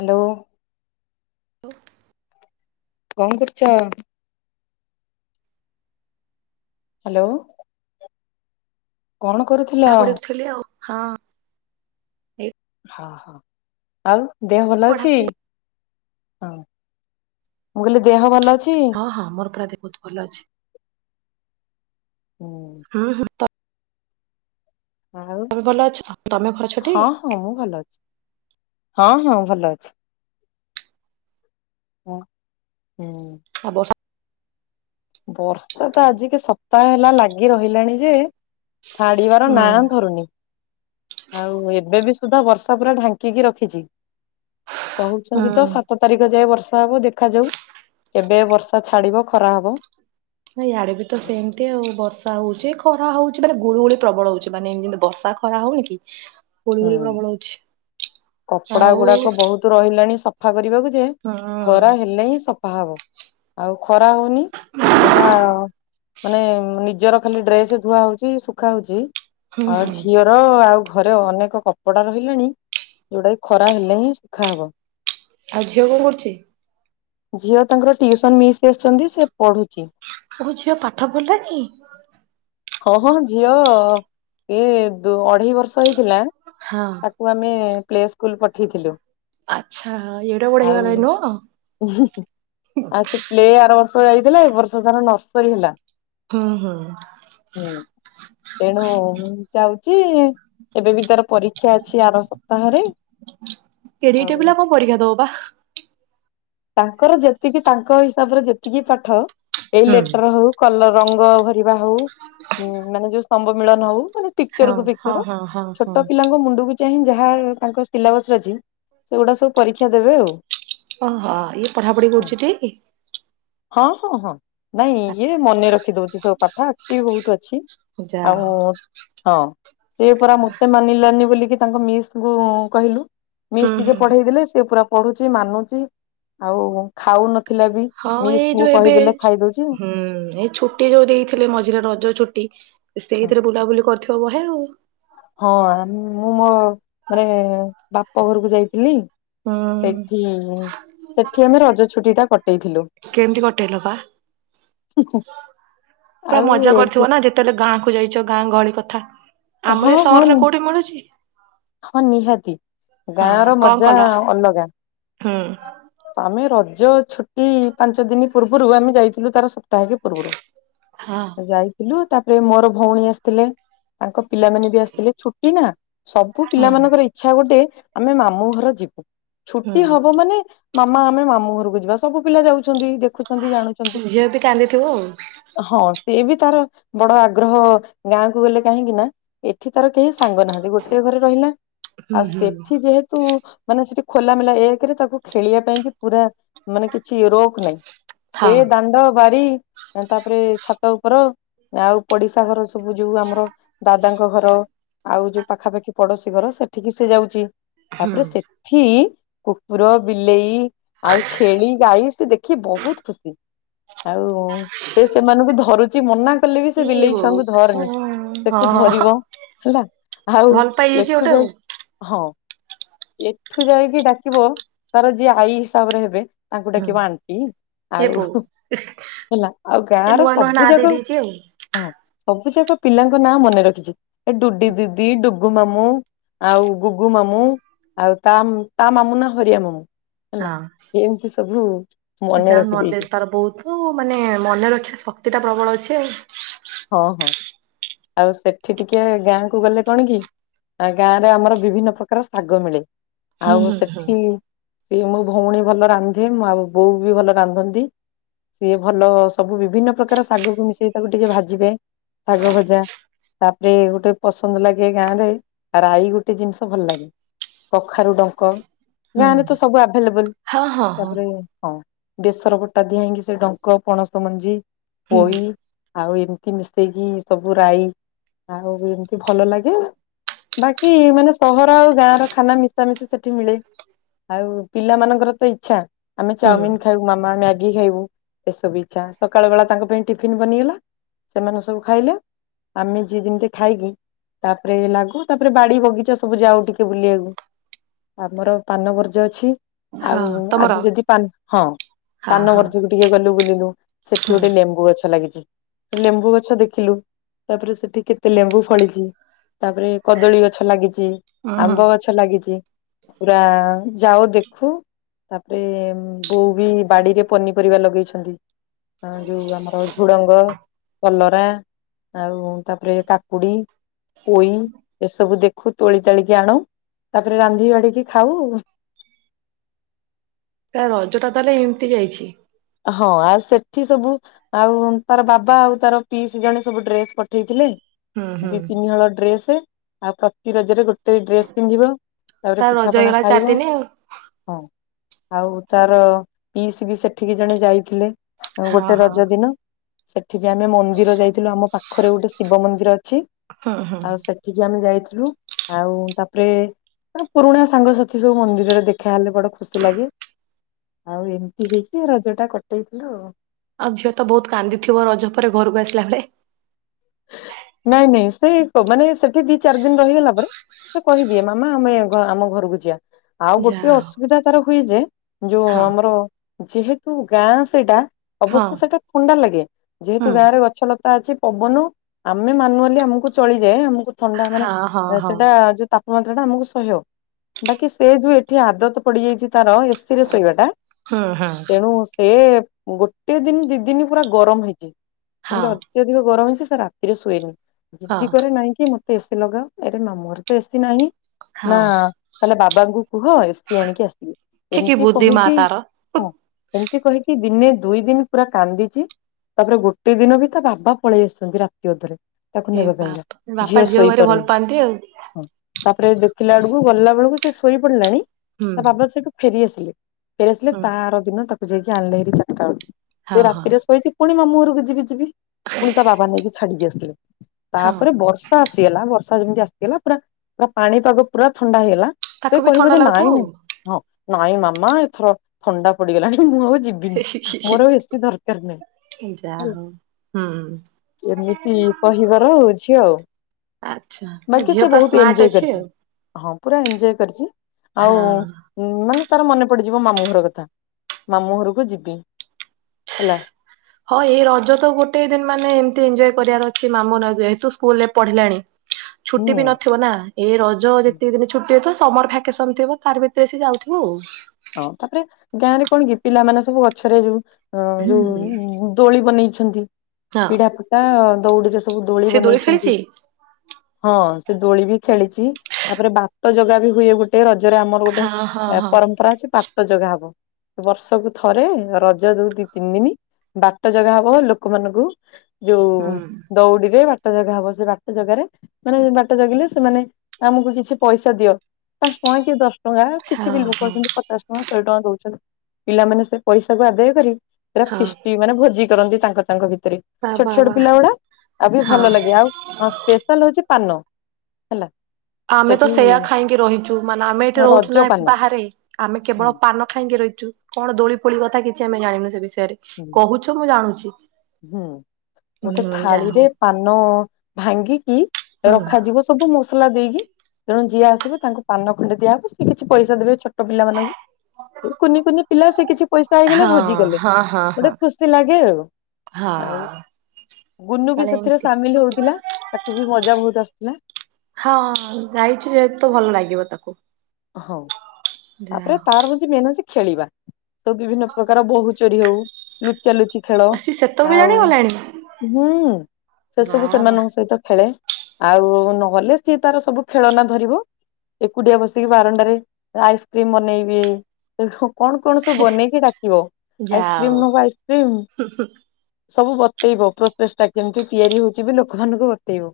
Hello. ଲୋ। କଣ କରୁଛ? ହାଲୋ। କରୁଥିଲ [unintelligible] ଥିଲି ଆଉ ହଁ। ଏଇ ହ ହ ଆଉ ଦେହ ଭଲ ଅଛି? ପଢାପଢି ହଁ ମୁଁ କହିଲି ଦେହ ଭଲ ଅଛି? ହଁ ମୋର ପୁରା ଦେହ ବୋହୁତ୍ ଭଲ ଅଛି। ହୁଁ। ହୁଁ ହୁଁ ତା ଆଉ ତମେ ଭଲ ଅଛ ତମେ ଛଟି। ହଁ ହଁ ମୁଁ ଭଲ ଅଛି ହଁ ହଁ ଭଲ ଅଛି। ହଁ ହୁଁ। ହବ ସ ବର୍ଷା ତ ଆଜିକ ସପ୍ତାହ ହେଲା ଲାଗି ରହିଲାଣି ଯେ। ଛାଡିବାର ହୁଁ ନାଁ ଧରୁନି। ଆଉ ଏବେ ବି ସୁଦ୍ଧା ବର୍ଷା ପୁରା ଢାଙ୍କିକି ରଖିଛି କହୁଛନ୍ତି ତ ସାତ। ତାରିଖ ଯାଏ ବର୍ଷା ହବ ଦେଖାଯାଉ କେବେ ଏ ବର୍ଷା ଛାଡ଼ିବ ଖରା ହବ। ଇଆଡେ ବି ତ ସେମତି ଆଉ ବର୍ଷା ହଉଛି ଖରା ହଉଛି ମାନେ ଗୁଳୁଗୁଳି ପ୍ରବଳ ହଉଛି ମାନେ ଏମନ୍ତି ବର୍ଷା ଖରା ହଉନି କି? ଗୁଳୁଗୁଳି ହୁଁ ପ୍ରବଳ ହଉଛି କପଡା ଆଉ ହୁଁ ଗୁଡାକ ବହୁତ। ତୁ ରହିଲାଣି ସଫା କରିବାକୁ ଯେ ଖରା ହେଲେ ହିଁ ସଫା ହବ। ଆଉ ଖରା ହଉନି ଯାହା। ମାନେ ନିଜର ଖାଲି ଡ୍ରେସ ଧୁଆ ହଉଛି ଶୁଖା ହଉଛି ହୁଁ ଆଉ ହୁଁ ଝିଅ। ର ଆଉ ଘରେ ଅନେକ୍ ଏକ କପଡା ରହିଲାଣି ଯୋଉଟା କି ଖରା ହେଲେ ହିଁ ଶୁଖାହେବ। ଆଉ ଝିଅ କଣ କରୁଛି? ଝିଅ ତାଙ୍କର ଟିୟୁସନ ମିସ୍ ଆସିଛନ୍ତି ସେ ପଢୁଛି। [unintelligible] ଝିଅ ପାଠ ପଢ଼ିଲାଣି। ହଁ ହଁ ଝିଅ ଏଇ ଦ ଅଢେଇ ବର୍ଷ ହେଇଥିଲା। ହଁ। ତାକୁ ଆମେ ପ୍ଲେ ସ୍କୁଲ ପଠେଇଥିଲୁ। ଆଚ୍ଛା ଏଡେ ବଡ ଆଉ ହେଇଗଲାଣି ନୁହଁ। ଆଉ ସେ ପ୍ଳେ ଆର ବର୍ଷ। [unintelligible] ଏ ବର୍ଷ ଧାର ନର୍ସରୀ ହେଲା। ହୁଁ ହୁଁ। ହୁଁ ତେଣୁ ମୁଁ ଚାହୁଛି ଏବେ ବି ତାର। ପରୀକ୍ଷା ଅଛି ଆର ସପ୍ତାହରେ ଆଉ। ପରିକ୍ଷା ଦବ ବା। ତାଙ୍କର ଯେତିକି ତାଙ୍କ ହିସାବରେ ଯେତିକି ପାଠ ଏଇ ହୁଁ ଲେଟର ହଉ କଲର ରଙ୍ଗ ହ କରିବା ହଉ ମାନେ ଯୋଉ ସମ୍ଭ ମିଳନ ହଉ ମାନେ ହଁ ପିକଚର କୁ ହଁ ପିକଚର ହଁ ହଁ ହଁ ଛୋଟ ପିଲାଙ୍କ ମୁଣ୍ଡକୁ ବି ଚାହିଁ ଯାହା ତାଙ୍କ ସିଲାବସ ଅଛି ସେଗୁଡ଼ା ସବୁ ପରୀକ୍ଷା ଦେବେ ଆଉ। ଓହୋ ଇଏ ପଢା ପଢି କରୁଛି ଟି। ହଁ ହଁ ହଁ ନାଇଁ ଇଏ ମନେ ରଖି ଦଉଛି ସବୁ ପାଠ। ବହୁତ ଅଛି ଯା ଆଉ। ହଉ ହଁ ସେ ପରା ମତେ ମାନିଲାନି ବୋଲିକି ତାଙ୍କ ମିସ୍ କହିଲୁ। ମିସ୍ ହୁଁ ଟିକେ ହୁଁ ପଢେଇ ଦେଲେ ସେ ପୁରା ପଢୁଛି ମାନୁଛି ଆଉ ଖାଉନ ଥିଲା ବି ହଁ ମିସ୍ ଏଇ କୁ ଯୋଉ ଏବେ କହିଦେଲେ ଖାଇଦଉଛି ଆ ହୁଁ ଏଇ ଛୁଟି ଯୋଉ ଦେଇଥିଲେ ମଝିରେ ରଜ ଛୁଟି ସେଇଥିରେ ବୁଲାବୁଲି କରିଥିବ ବହେ ଆଉ। ହଁ ମୁଁ ମୋ ମାନେ ବାପ ଘରକୁ ଯାଇଥିଲି। ହୁଁ ସେଠି ସେଠି ଆମେ ରଜ ଛୁଟିଟା କଟେଇଥିଲୁ। କେମିତି କଟେଇଲ ବା ପୁରା ଆଉ ମଜା ଏଠି କରିଥିବ ନା ଯେ ତେହେଲେ ଗାଁ କୁ ଯାଇଛ ଗାଁ ଗହଳି କଥା ହଁ ଆମର ଏ ହଁ ସହରରେ କୋଉଠି ମିଳୁଛି। ହଁ ନିହାତି ଗାଁ ହଁ ର କଣ ମଜା କଲ ଅଲଗା। ହୁଁ। ଆମେ ରଜ ଛୁଟି ପାଞ୍ଚ ଦିନ ପୂର୍ବରୁ ଆମେ ଯାଇଥିଲୁ ତାର ସ [unintelligible] ପୂର୍ବରୁ ହଁ ଯାଇ ଥିଲୁ ତାପରେ ମୋର ଭଉଣୀ ଆସିଥିଲେ ତାଙ୍କ ପିଲାମାନେ ବି ଆସିଥିଲେ ଛୁଟି ନା। ସବୁ ହୁଁ ପିଲାମାନଙ୍କର ଇଚ୍ଛା ଗୋଟେ ଆମେ ମାମୁଁ ଘର ଯିବୁ ଛୁଟି ହବ। ହୁଁ ମାନେ ମାମା ଆମେ ମାମୁଁ ଘରକୁ ଯିବା ସବୁ ପିଲା ଯାଉଛନ୍ତି ଦେଖୁଛନ୍ତି ଜାଣୁଛନ୍ତି। ଝିଅ ବି କାନ୍ଦିଥିବ ଆଉ ହଁ ସିଏ ବି ତାର ବଡ ଆଗ୍ରହ ଗାଁକୁ ଗଲେ କାହିଁକି ନା ଏଠି ତାର କେହି ସାଙ୍ଗ ନାହାନ୍ତ ଗୋଟେ ଘରେ ରହିଲା ହୁଁ ଆଉ ହୁଁ ସେଠି ଯେହେତୁ ମାନେ ସେଠି ଖୋଲା ମେଲା ଏକ ଥିରେ ତାକୁ ଖେଳିବା ପାଇଁ କି ପୁରା ମାନେ କିଛି ରୋକ ନାହିଁ। ସେ ହଁ ଦାଣ୍ଡ, ବାରି ତାପରେ ଛାତ ଉପର ଆଉ ପଡିଶା ଘର ସବୁ ଯୋଉ ଆମର ଦାଦାଙ୍କ ଘର ଆଉ ଯୋଉ ପାଖାପାଖି ପଡୋଶୀ ଘର ସେଠିକି ସେ ଯାଉଛି ହୁଁ ତାପରେ ସେଠି କୁକୁର ବିଲେଇ ଆଉ ଛେଳି ଗାଈ ସେ ଦେଖି ବହୁତ ଖୁସି। ଆଉ ସେ ସେମାନଙ୍କୁ ଧରୁ ଛି ମନା କଲେ ବି ସେ ଏ ବିଲେଇ ବୋଉ ଛୁଆଙ୍କୁ ହଁ ଧରନି ତାକୁ ହଁ ଧରିବ ହେଲା ଆଉ ଭଲ ପାଇଯାଇଛି ଏଠୁ ଗୋଟେ ଯାଇ ଆଉ ହଁ ଏଠୁ ଯାଇକି ଡାକିବ ତାର ଯିଏ ଆଈ ହିସାବରେ ହେବେ ତାଙ୍କୁ ହୁଁ ଡାକିବ ଆଣ୍ଟି ଏ ଆଉ ବୋଉ ହେଲା ଆଉ ଗାଁ ଏ ର ନୂଆ ନୂଆ ନାଁ ସବୁ ଦେଇ ଜାଗାକୁ ଦେଇଛି ହଁ ସବୁ ଯାକ ପିଲାଙ୍କ ନାଁ ମନେ ରଖିଛି। ଏ ଡୁଡି ଦିଦି ଡୁଗ ଗୁ ମାମୁଁ, ଆଉ ଗୁଗୁ ମାମୁଁ, ଆଉ ତା ତା ମାମୁଁ ନା ହରିଆ ମାମୁଁ। ହେଲା ଆଉ। ଏମିତି ସବୁ ମନେ ରଖିଦେଇଛି। ହଉ ମାନେ ମନେ ରଖିବା ଶକ୍ତି ଟା ପ୍ରବଳ ଅଛି ଆଉ। ହଁ ହଁ ଆଉ ସେଠି ଟିକେ ଗାଁ କୁ ଗଲେ କଣ କି ଆ ଗାଁ ରେ ଆମର ବିଭିନ୍ନ ପ୍ରକାର ଶାଗ ମିଳେ। ହୁଁ ଆଉ ହୁଁ ହୁଁ ସେଠି ସେ ମୋ ଭଉଣୀ ଭଲ ରାନ୍ଧେଁ ଆଉ ବୋଉ ବି ଭଲ ରାନ୍ଧନ୍ତି। ସିଏ ଭଲ ସବୁ ବିଭିନ୍ନ ପ୍ରକାର ଶାଗକୁ ମିଶେଇ ତାକୁ ଟିକେ ଭାଜିିବେ। ଶାଗ ଭଜା ତାପରେ ଗୋଟେ ପସନ୍ଦ ଲାଗେ ଗାଁ ରେ ରାଈ ଗୋଟେ ଜିନିଷ ଭଲ ଲାଗେ। କଖାରୁ ଡଙ୍କ ହୁଁ ଗାଁ ରେତ ସବୁ ଆଭେଲେବଲ ହଁ ହଁ ହଁ ତାପରେ ହଁ। ବେସର ପଟା ଦିଆ ହେଇକି ସେ ଡଙ୍କ ପଣସ ମଞ୍ଜି, ହୁଁ ପୋଇ ଆଉ ଏମ କି ମିଶେଇକି ସବୁ ରାଇ ଆଉ ଏମିତି ଭଲ ଲାଗେ। ବାକି ମାନେ ସହର ଆଉ ଗାଁ ର ଖାନା ମିଶାମିସି ସେଠି ମିଳେ। ଆଉ ପିଲାମାନଙ୍କର ତ ଇଚ୍ଛା ଆମେ ହୁଁ ଚାଉମିନ ଖାଇବୁ ମାମା ମ୍ୟାଗି ଖାଇବୁ ଏସବୁ ଇଚ୍ଛା ସକାଳ ବେଳା ତାଙ୍କ ପାଇଁ ଟିଫିନ ବନିଗଲା ସେମାନେ ସବୁ ଖାଇଲ। ଆମେ ଯିଏ ଯେମିତି ଖାଇକି ତାପରେ ଲାଗୁ ତାପରେ ବାଡି ବଗିଚା ସବୁ ଯାଉ ଟିକେ ବୁଲିବାକୁ। ଆମର ପାନ ବର୍ଜ୍ୟ ଅଛି ହଁ ଆଉ ତମର ଆଜି ଯଦି ପାନ ହଁ ହଁ ପାନ ହଁ ଗର୍ଜକୁ ଟିକେ ଗଲୁ ବୁଲିଲୁ ସେଠି ହୁଁ। ଗୋଟେ ଲେମ୍ବୁ ଗଛ ଲାଗିଛି। ଲେମ୍ବୁ ଗଛ ଦେଖିଲୁ ତାପରେ ସେଠି କେତେ ଲେମ୍ବୁ ଫଳିଛି। ତାପରେ କଦଳୀ ଗଛ ଲାଗିଛି ଉଁ ହୁଁ। ଆମ୍ବ ଗଛ ଲାଗିଛି। ପୁରା ଯାଉ ଦେଖୁ ତାପରେ ବୋଉ ବି ବାଡିରେ ପନିପରିବା ଲଗେଇଛନ୍ତି। ଆ ଯୋଉ ଆମର ଝୁଡଙ୍ଗ କଲରା ଆଉ ତାପରେ କାକୁଡି ପୋଇ ଏସବୁ ଦେଖ ଖୁ ତୋଳି ତାଳିକି ଆଣୁ ତାପରେ ରାନ୍ଧି ବାଢିକି ଖାଉ। ତା ରଜ ଟା ତାହେଲେ ଏମିତି ଯାଇଛି? ହଁ ଆଉ ସେଠି ସବୁ ଆଉ ତାର ବାବା ଆଉ ତାର ପିଇସି ଜଣେ ସବୁ ଡ୍ରେସ ପଠେଇଥିଲେ ହୁଁ ହୁଁ ଦି ତିନିହଳ ଡ୍ରେସ ଆଉ ପ୍ରତି ରଜରେ ଗୋଟେ ଡ୍ରେସ ପିନ୍ଧିବ ତାପରେ ତା ରଜ ପିଠାପଣା ହେଇଗଲା ଚାରି ଖାଇବ ଦିନି ଆଉ। ହଁ ଆଉ ତାର ପିଇସ ବି ସେଠିକି ଜଣେ ଯାଇଥିଲେ। ହଁ ଗୋଟେ ହଁ ରଜ ଦିନ ସେଠି ବି ଆମେ ମନ୍ଦିର ଯାଇଥିଲୁ ଆମ ପାଖ ଖରେ ଗୋଟେ ଶିବ ମନ୍ଦିର ଅଛି। ହୁଁ ହୁଁ ଆଉ ସେ ଠିକି ଆମେ ଯାଇଥିଲୁ ଆଉ ତାପରେ ଆ ପୁରୁଣା ସାଙ୍ଗସାଥି ସବୁ ମନ୍ଦିରରେ ଦେଖା ହେଲେ ବଡ ଖୁସି ଲାଗେ। ଆଉ ଏମିତି ହେଇଛି ରଜ ଟା କଟେଇଥିଲୁ ଆଉ ଆଉ ଝିଅ ତ ବହୁତ କାନ୍ଦିଥିବ ରଜ ପରେ ଘରକୁ ଆସିଲା ବେଳେ ନାଇଁ ନାଇଁ ସେ ମାନେ ସେଠି ଦି ଚାରି ଦିନ ରହିଗଲା ପରେ ସେ କହିଦିଏ ମାମା ଆମେ ଆମ ଘରକୁ ଯିବା ଆଉ ଗୋଟେ ଯାହା ଅସୁବିଧା ତାର ହୁଏ ଯେ ଯୋଉ ହଉ ଆମର ଯେହେତୁ ଗାଁ ସେଟା ହଁ ଅବଶ୍ୟ ସେଇଟା ଥଣ୍ଡା ଲାଗେ ହଁ ହୁଁ ଯେହେତୁ ଗାଁରେ ଗଛ ଲତା ଅଛି ପବନ ଆମେ ମାନୁଆଲି ଆମକୁ ଚଳିଯାଏ ଆମକୁ ଥଣ୍ଡା ମାନେ ହଁ ହଁ ହଁ ସେଇଟା ଯୋଉ ମାତ୍ର ଟା ଆମକୁ ସହ୍ୟ ବାକି ସେ ଯୋଉ ଏଠି ଆଦତ ପଡିଯାଇଛି ତାର ଏସି ରେ ଶୋଇବା ଟା ହୁଁ ହୁଁ ତେଣୁ ସେ ଗୋ ଗୋଟେ ଦିନ ଦି ଦିନ ପୁରା ଗରମ ହେଇଛି ହଁ। ଯେମିତି ଅତ୍ୟ ଧିକ ଗରମ ହେଇଛି ସେ ରାତିରେ ଶୁଏନି। ଜିଦି ହଁ କରେ ନାଇଁ କିି ମତେ ଏସି ଲଗାଅ ଏରେ ମାମୁଁ ଘରେ ତ ଏସିି ନାହିଁ। ହଁ ନା ତାହେଲେ ବାବାଙ୍କୁ କୁହ ଏସିି ଆଣିକି ଆସିବେ। ଠିକି ଏମିତି ବୁଦ୍ଧି ମା କହିକି ତାର ହଁ ଏମିତି କହିକି ଦିନେ ଦୁଇ ଦିନ ପୁରା କାନ୍ଦିଛି ତାପରେ ଗୋଟେ ଦିନ ବି ତା ବାବା ପଳେଇ ଆସିଛନ୍ତି ରାତି ଅଧରେ। ତାକୁ ଏ ନେବା ପାଇଁ ବାପା ବାପା ଝିଅ ଝିଅକୁ ଭାରି ଶୋଇପାରୁନି। ଭଲ ପାଆନ୍ତି ଆଉ ତାପରେ ଦେଖିଲା ବେଳକୁ ଗଲା ବେଳକୁ ସେ ଶୋଇ ପଡିଲାନି ହୁଁ ତା ବାବା ସେଠୁ ଫେରି ଆସିଲେ ଫେରିଆସିଲେ ହୁଁ ତାରର ଦିନ ତାକୁ ଯାଇକି ଆଣିଲେ ହେରି ଚାରିଟା ବେଳକୁ ହଁ ସେ ହଁ ରାତିରେ ଶୋଇ ପୁଣି ମାମୁଁ ଘରକୁ ଯିବି ଯିବି ପୁଣି ତା ବାବା ନେଇକି ଛାଡିକି ଆସିଲେ ହଁ ତାପରେ ବର୍ଷେ ଆସିଗଲା ବର୍ଷା ଯେମିତି ଆସିଗଲା ପୁରା ପୁରା ପାଣି ପାଗ ପୁରା ଥଣ୍ଡା ହେଇଗଲା ସେ ତାକୁ ବି କହିବ ଥଣ୍ଡା ଯେ ନାଇଁ ଲାଗୁଥିବ ନାଇଁ ହଁ ନାଇଁ ମାମା ଏଥର ଥଣ୍ଡା ପଡିଗଲାଣି ମୁଁ ଆଉ ଯିବି ମୋର ଆଉ ଏେଶି ଦରକାର ନାହିଁ ହେଲା ହଁ ଏମିତି କହିବାର ହଉଛି ଆଉ ଆଚ୍ଛା ବାକି ଝିଅ ସେ ପୁରା ବହୁତ ସ୍ମାର୍ଟ ଏଞଜୟ ଅଛି କରିଛି ଆଉ ହଁ ପୁରା ଏଜୟ କରିଛି ହଁ ଉଁ ମାନେ ତାର ମନେ ପଡିଯିବ ମାମୁଁ ଘର କଥା ମାମୁଁ ଘରକୁ ଯିବି ହେଲା ହଁ ଏଇ ରଜ ତ ଗୋଟେ ଦିନ ମାନେ ଏମତି ଏଞଜୟ କରିବାର ଅଛି ମାମଁ ରଜ ଏତୁ ସ୍କୁଲ ରେ ପଢିଲାଣି ହୁଁ ଛୁଟି ବି ନଥିବ ନା ଏଇ ରଜ ଯେତିକି ଦିନ ଛୁଟି ଅଥିବ ସମର ଭାକେସନ ଥିବ ତାର ଭିତରେ ସି ଯାଉଥିବ ଆଉ ହଁ ତାପରେ ଗାଁ ରେ କଣ କି ପିଲା ମାନେ ସବୁ ଗଛରେ ଯୋଉ ଅ ହୁଁ ଯୋଉ ଦୋଳି ବନେଇଛନ୍ତି ହଁ ପିଢା ଫୁଟା ଦଉଡିରେ ସବୁ ଦୋଳି ସେ ବନେଇଛନ୍ତି ଖେଳିଛି ହଁ ସେ ଦୋଳି ବି ଖେଳିଛି ତାପରେ ବା ପାଟ ଯୋଗା ବି ହୁଏ ଗୋଟେ ରଜରେ ଆମର ଗୋଟେ ହଁ ହଁ ହଁ ପରମ୍ପରା ଅଛି ପାଟ ଯୋଗା ହବ ବର୍ଷକୁ ଥରେ ରଜ ଦୋଉ ଦି ତିନି ଦିନ ବାଟ ଯାଗା ହବ ଲୋକମାନାନଙ୍କୁ ଯୋଉ ହୁଁ ଦଉଡିରେ ବାଟ ଜାଗା ହବ ସେ ବାଟ ଜାଗାରେ ମାନେ ବାଟା ଜଗିଲେ ସେମାନେ ଆମକୁ କିଛି ପଇସା ଦିଅ ପାଞ୍ଚ ଟଙ୍କା କି ଦଶ ଟଙ୍କା ଟଙ୍କା କିଛି ହଁ ବି ଲୋକ ହଁ ଅଛନ୍ତି ପଚାଶ ଟଙ୍କା ଶହେ ଟଙ୍କା ଦଉଛନ୍ତି ପିଲାମାନୋନ ସେ ପଇସାକୁ ଆଦାୟ କରି ପୁରା ହଁ ଫିଷ୍ ମାନେ ଭୋଜି କରନ୍ତି ତାଙ୍କ ତାଙ୍କ ଭିତରେ ବା ଛୋଟ ବା ଛୋଟ ବା ପିଲା ଗୁଡା ଆଉ ବି ହଁ ଭଲ ଲାଗେ ଆଉ ହଁ ସ୍ପେଶାଲ ହଉଛି ପାନ ହେଲା ଆମେ ତ ସେଠି ସେୟା ଖାଇକି ରହିଛୁ ମାନେ ଆମେ ଏଠି ରହୁଛୁ ରଜ ନା ଏ ପାନ ବାହାରେ ଆମେ ହୁଁ କେବଳ ପାନ ାଇଁକି ରହିଛୁ କଣ ଦୋଳି ପୋଳି କଥା କିଛି ଆମେ ଜାଣିନୁ ସେ ବିଷୟରେ ହୁଁ କହୁଛ ମୁଁ ଜାଣୁଛି ହୁଁ ଗୋଟେ ହୁଁ ଯାହା ଥାଳିରେ ହଉ ପାନ ଭାଙ୍ଗିକି ହୁଁ ରଖାଯିବ ସବୁ ମସଲା ଦେଇକି ତେଣୁ ଯିଆ ଆସିବ ତାଙ୍କୁ ପାନ ଖଣ୍ଡେ ଦିଆହବ ସେ କିଛି ପଇସା ଦେବେ ଛୋଟ ପିଲାମାନାନଙ୍କୁ କୁନି କୁନି ପିଲା ସେ କିଛି ପଇସା ହେଇଗଲେ ହଁ ଭୋଜିଗଲେ ହଁ ହଁ ଗୋଟେ ହଁ ଖୁସି ଲାଗେ ଆଉ ଆଉ ହଁ ଗୁନୁ ବି ତାହେଲେ ସେଥିରେ ଏମିତି ସାମିଲ ହଉଥିଲା ତାକୁ ବି ମଜା ବହୁତ ଆସୁଛି ନା ହଁ ଗାଇଛି ଯେହେତୁ ଭଲ ଲାଗିବ ତାକୁ ହଁ ଯାହା ତାପରେ ହଉ ତାର ହଉଛି ମେନ୍ ଅଛି ଖେଳିବା ତ ବିଭିନ୍ନ ପ୍ରକାର ବୋହୁୂ ଚୋରି ହଉ ଲୁଚ ଲୁଚି ଖେଳ ଆ ସେ ସେତେବେଳେ ଆଉ। ଜାଣିଗଲାଣି ହୁଁ ବା ସେସବୁ ବା ସେମାନଙ୍କ ସହିତ ଖେଳେ। ଆଉ ନହେଲେ ସିଏ ତାର ସବୁ ଖେଳନା ଧରିବ ଏକୁଟିଆ ବସି କି ବାରଣ୍ଡାରେ ଆଇସ୍କ୍ରିମ ବନେଇବି ସେ କଣ କଣ ସବୁ ବନେଇକି ଡାକିବ ଯାହା ହଉ ଆଇସ୍କ୍ରିମ ନବ ଆଇସ୍କ୍ରିମ। ସବୁ ବତେଇବ ପ୍ରୋସେସ ଟା କେମିତି ତିଆରି ହଉଛି ବି ଲୋକମାନଙ୍କୁ ବତେଇବ।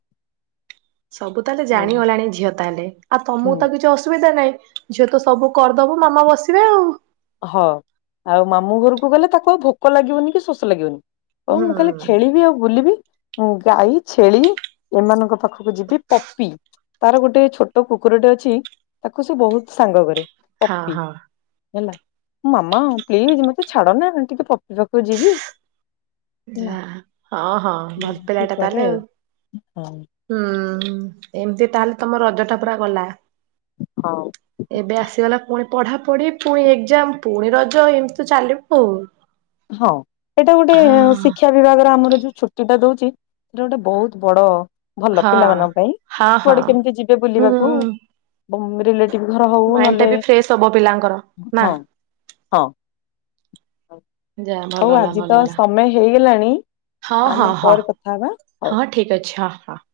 ସବୁ ତାହେଲେ ଆଉ ଜାଣିଗଲାଣି ଝିଅ ତାହେଲେ ଆଉ ତମକୁ ହୁଁ। ତ କିଛି ଅସୁବିଧା ନହିଁ। ଝିଅ ତ ସବୁ କରିଦବ ମାମା ବସିବେ ଆଉ। ହ ଆଉ ମାମୁଁ ଘରକୁ ଗଲେ ତାକୁ ଆଉ ଭୋକ ଲାଗିବନି କି ଶୋଷ ଲାଗିବନି। ହଉ ହୁଁ ମୁଁ ଖାଲି ଖେଳିବି ଆଉ ବୁଲିବି। ମୁଁ ଗାଈ ଛେଳି ଏମାନଙ୍କ ପାଖକୁ ଯିବି ପପି। ତାର ଗୋଟେ ଛୋଟ କୁକୁରଟେ ଅଛି ତାକୁ ସେ ବହୁତ ସାଙ୍ଗ କରେ। ହଁ ପପି ହଁ। ହେଲା। ମାମା ପ୍ଲିଜ ମତେ ଛାଡ ନା ଟିକେ ପପି ପାଖକୁ ଯିବି। ହେଲା। ଯା ହଁ ହଁ ଭଲ ଏମିତି ପିଲାଟା କରେ ତାହେଲେ ଆଉ। ଆଉ ହୁଁ ଏମିତି ତାହେଲେ ତମ ରଜଟା ପୁରା ଗଲା। ହଁ। ଏବେ ଆସିଗଲା ପୁଣି ପଢାପଢି ପୁଣି ଏକ୍ସାମ୍ ପୁଣି ରଜ ଏମିତି ତ ଚାଲିବ ଆଉ। ହଁ ଏଇଟା ଗୋଟେ ହଁ ଶିକ୍ଷା ବିଭାଗର ଆମର ଯୋଉ ଛୋ ଟା ଦଉଛି ସେଟା ଗୋଟେ ବହୁତ ବଡ। ଭଲ ହଁ ପିଲାମାନଙ୍କ ପାଇଁ ହଁ ହଁ କୁଆଡେ କେମିତି ଯିବେ ବୁଲିବାକୁ ହୁଁ। ବଂ ରିଲେ ଟିଭି ଘର ହଉ ମାଇଣ୍ଡ ଟା ନହେଲେ ବି ଫ୍ରେଶ ହବ ପିଲାଙ୍କର ନା ହଁ ହଁ। ଜା ଭଲ ହଉ ହେଲା ଆଜି ଭଲ ତ ହେଲା ସମୟ ହେଇଗଲାଣି ହଁ ହଁ ଆମେ ହଁ। ପରେ କଥା ହବା ହଉ। ହଁ ଠିକ ଅଛି ହଁ ହଁ।